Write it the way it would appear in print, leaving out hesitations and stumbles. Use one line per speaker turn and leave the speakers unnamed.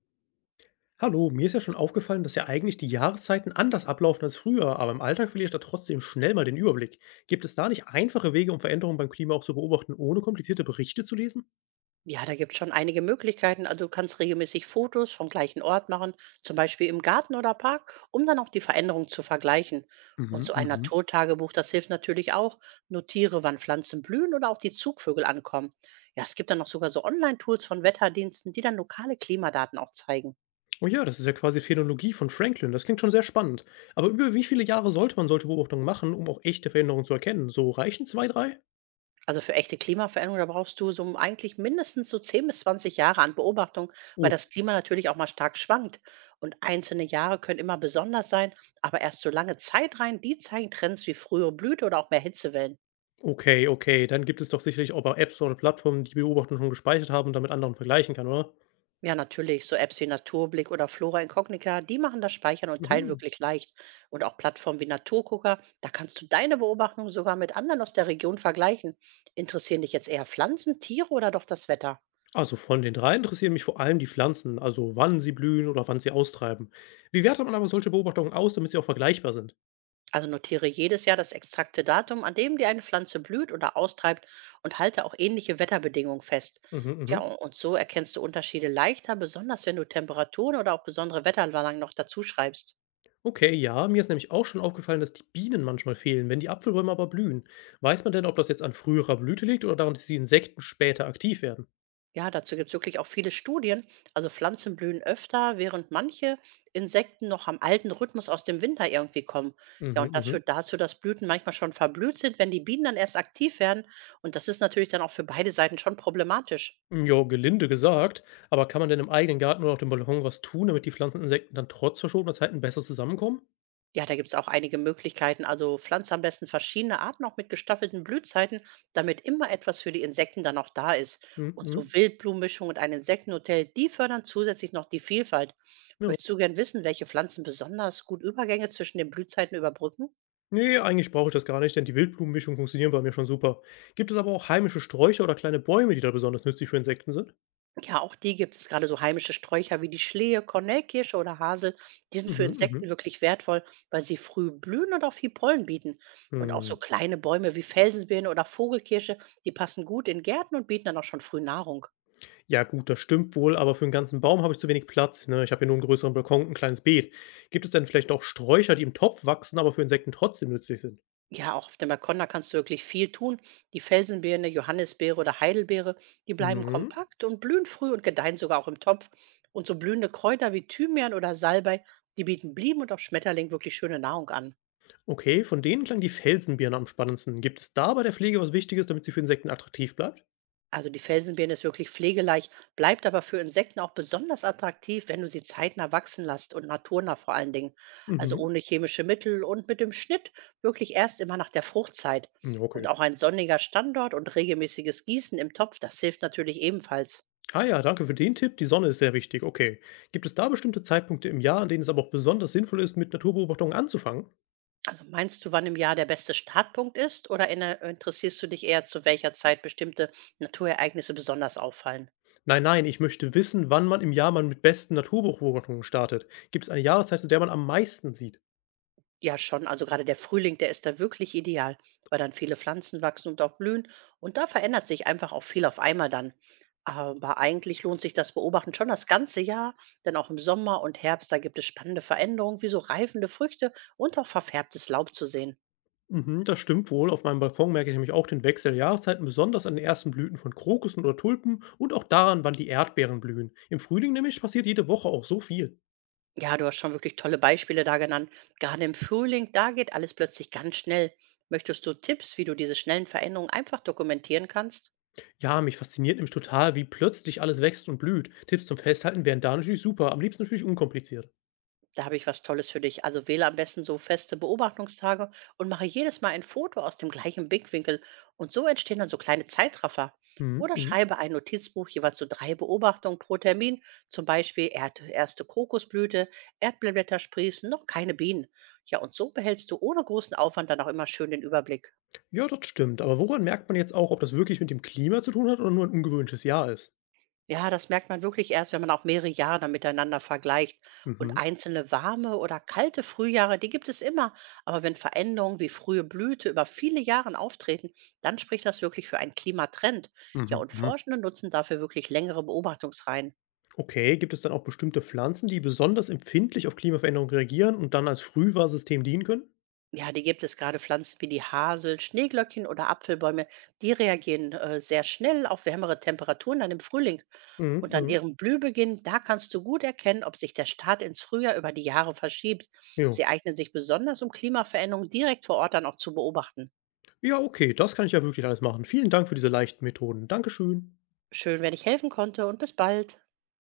Hallo, mir ist ja schon aufgefallen, dass ja eigentlich die Jahreszeiten anders ablaufen als früher, aber im Alltag verliere ich da trotzdem schnell mal den Überblick. Gibt es da nicht einfache Wege, um Veränderungen beim Klima auch zu beobachten, ohne komplizierte Berichte zu lesen?
Ja, da gibt es schon einige Möglichkeiten. Also du kannst regelmäßig Fotos vom gleichen Ort machen, zum Beispiel im Garten oder Park, um dann auch die Veränderung zu vergleichen. Und
Mhm,
so ein
mhm.
Naturtagebuch, das hilft natürlich auch. Notiere, wann Pflanzen blühen oder auch die Zugvögel ankommen. Ja, es gibt dann noch sogar so Online-Tools von Wetterdiensten, die dann lokale Klimadaten auch zeigen.
Oh ja, das ist ja quasi Phänomenologie von Franklin, das klingt schon sehr spannend. Aber über wie viele Jahre sollte man solche Beobachtungen machen, um auch echte Veränderungen zu erkennen? So reichen zwei, drei?
Also für echte Klimaveränderung, da brauchst du so eigentlich mindestens so 10 bis 20 Jahre an Beobachtung, weil
Oh,
das Klima natürlich auch mal stark schwankt. Und einzelne Jahre können immer besonders sein, aber erst so lange Zeit rein, die zeigen Trends wie frühere Blüte oder auch mehr Hitzewellen.
okay, okay, dann gibt es doch sicherlich auch Apps oder Plattformen, die Beobachtungen schon gespeichert haben und damit anderen vergleichen kann, oder?
Ja, natürlich, so Apps wie Naturblick oder Flora Incognita, die machen das Speichern und Teilen
Mhm.
wirklich leicht. Und auch Plattformen wie Naturgucker, da kannst du deine Beobachtungen sogar mit anderen aus der Region vergleichen. Interessieren dich jetzt eher Pflanzen, Tiere oder doch das Wetter?
Also von den 3 interessieren mich vor allem die Pflanzen, also wann sie blühen oder wann sie austreiben. Wie wertet man aber solche Beobachtungen aus, damit sie auch vergleichbar sind?
Also notiere jedes Jahr das exakte Datum, an dem dir eine Pflanze blüht oder austreibt und halte auch ähnliche Wetterbedingungen fest.
Mhm,
Ja,
mhm.
und so erkennst du Unterschiede leichter, besonders wenn du Temperaturen oder auch besondere Wetterlagen noch dazu schreibst.
Okay, ja, mir ist nämlich auch schon aufgefallen, dass die Bienen manchmal fehlen, wenn die Apfelbäume aber blühen. Weiß man denn, ob das jetzt an früherer Blüte liegt oder daran, dass die Insekten später aktiv werden?
Ja, dazu gibt es wirklich auch viele Studien. Also Pflanzen blühen öfter, während manche Insekten noch am alten Rhythmus aus dem Winter irgendwie kommen. Ja, und das
Mhm,
führt dazu, dass Blüten manchmal schon verblüht sind, wenn die Bienen dann erst aktiv werden. Und das ist natürlich dann auch für beide Seiten schon problematisch.
mhm. Jo, gelinde gesagt, aber kann man denn im eigenen Garten oder auf dem Balkon was tun, damit die Pflanzen und Insekten dann trotz verschobener Zeiten besser zusammenkommen?
Ja, da gibt's auch einige Möglichkeiten. Also pflanze am besten verschiedene Arten auch mit gestaffelten Blühzeiten, damit immer etwas für die Insekten dann noch da ist.
Mhm,
Und so
mhm.
Wildblumenmischung und ein Insektenhotel, die fördern zusätzlich noch die Vielfalt.
Ja.
Möchtest du gern wissen, welche Pflanzen besonders gut Übergänge zwischen den Blühzeiten überbrücken?
Ne, eigentlich brauche ich das gar nicht, denn die Wildblumenmischung funktionieren bei mir schon super. Gibt es aber auch heimische Sträucher oder kleine Bäume, die da besonders nützlich für Insekten sind?
Ja, auch die gibt es. Gerade so heimische Sträucher wie die Schlehe, Kornellkirsche oder Hasel, die sind für
Mhm, mhm.
Insekten wirklich wertvoll, weil sie früh blühen und auch viel Pollen bieten. Und auch
Hm.
so kleine Bäume wie Felsenbirne oder Vogelkirsche, die passen gut in Gärten und bieten dann auch schon früh Nahrung.
Ja gut, das stimmt wohl, aber für einen ganzen Baum habe ich zu wenig Platz, ne? Ich habe ja nur einen größeren Balkon und ein kleines Beet. Gibt es denn vielleicht auch Sträucher, die im Topf wachsen, aber für Insekten trotzdem nützlich sind?
Ja, auch auf dem Balkon, da kannst du wirklich viel tun. Die Felsenbirne, Johannisbeere oder Heidelbeere, die bleiben
Mhm.
kompakt und blühen früh und gedeihen sogar auch im Topf. Und so blühende Kräuter wie Thymian oder Salbei, die bieten Blieben und auch Schmetterling wirklich schöne Nahrung an.
Okay, von denen klang die Felsenbirne am spannendsten. Gibt es da bei der Pflege was Wichtiges, damit sie für Insekten attraktiv bleibt?
Also die Felsenbirne ist wirklich pflegeleicht, bleibt aber für Insekten auch besonders attraktiv, wenn du sie zeitnah wachsen lässt und naturnah vor allen Dingen. Also
Mhm.
ohne chemische Mittel und mit dem Schnitt wirklich erst immer nach der Fruchtzeit.
Ja,
Und
okay.
auch ein sonniger Standort und regelmäßiges Gießen im Topf, das hilft natürlich ebenfalls.
Ah ja, danke für den Tipp. Die Sonne ist sehr wichtig. Okay. Gibt es da bestimmte Zeitpunkte im Jahr, an denen es aber auch besonders sinnvoll ist, mit Naturbeobachtungen anzufangen?
Also meinst du, wann im Jahr der beste Startpunkt ist oder interessierst du dich eher, zu welcher Zeit bestimmte Naturereignisse besonders auffallen?
Nein, nein, ich möchte wissen, wann man im Jahr man mit besten Naturbeobachtungen startet. Gibt es eine Jahreszeit, zu der man am meisten sieht?
Ja, schon. Also gerade der Frühling, der ist da wirklich ideal, weil dann viele Pflanzen wachsen und auch blühen. Und da verändert sich einfach auch viel auf einmal dann. Aber eigentlich lohnt sich das Beobachten schon das ganze Jahr, denn auch im Sommer und Herbst, da gibt es spannende Veränderungen, wie so reifende Früchte und auch verfärbtes Laub zu sehen.
Mhm, das stimmt wohl. Auf meinem Balkon merke ich nämlich auch den Wechsel der Jahreszeiten, besonders an den ersten Blüten von Krokussen oder Tulpen und auch daran, wann die Erdbeeren blühen. Im Frühling nämlich passiert jede Woche auch so viel.
Ja, du hast schon wirklich tolle Beispiele da genannt. Gerade im Frühling, da geht alles plötzlich ganz schnell. Möchtest du Tipps, wie du diese schnellen Veränderungen einfach dokumentieren kannst?
Ja, mich fasziniert nämlich total, wie plötzlich alles wächst und blüht. Tipps zum Festhalten wären da natürlich super, am liebsten natürlich unkompliziert.
Da habe ich was Tolles für dich. Also wähle am besten so feste Beobachtungstage und mache jedes Mal ein Foto aus dem gleichen Blickwinkel. Und so entstehen dann so kleine Zeitraffer.
Mhm,
Oder
mhm.
schreibe ein Notizbuch jeweils so 3 Beobachtungen pro Termin, zum Beispiel Erd erste Kokosblüte, Erdbeerblätter sprießen, noch keine Bienen. Ja, und so behältst du ohne großen Aufwand dann auch immer schön den Überblick.
Ja, das stimmt. Aber woran merkt man jetzt auch, ob das wirklich mit dem Klima zu tun hat oder nur ein ungewöhnliches Jahr ist?
Ja, das merkt man wirklich erst, wenn man auch mehrere Jahre dann miteinander vergleicht. Und
Mhm,
einzelne warme oder kalte Frühjahre, die gibt es immer. Aber wenn Veränderungen wie frühe Blüte über viele Jahre auftreten, dann spricht das wirklich für einen Klimatrend. Ja,
mhm,
und
mhm.
Forschende nutzen dafür wirklich längere Beobachtungsreihen.
Okay, gibt es dann auch bestimmte Pflanzen, die besonders empfindlich auf Klimaveränderungen reagieren und dann als Frühwarnsystem dienen können?
Ja, die gibt es gerade Pflanzen wie die Hasel, Schneeglöckchen oder Apfelbäume. Die reagieren sehr schnell auf wärmere Temperaturen dann im Frühling.
Mhm,
Und an
mhm.
ihrem Blühbeginn, da kannst du gut erkennen, ob sich der Start ins Frühjahr über die Jahre verschiebt.
Ja.
Sie eignen sich besonders, um Klimaveränderungen direkt vor Ort dann auch zu beobachten.
Ja, okay, das kann ich ja wirklich alles machen. Vielen Dank für diese leichten Methoden. Dankeschön.
Schön, wenn ich helfen konnte, und bis bald.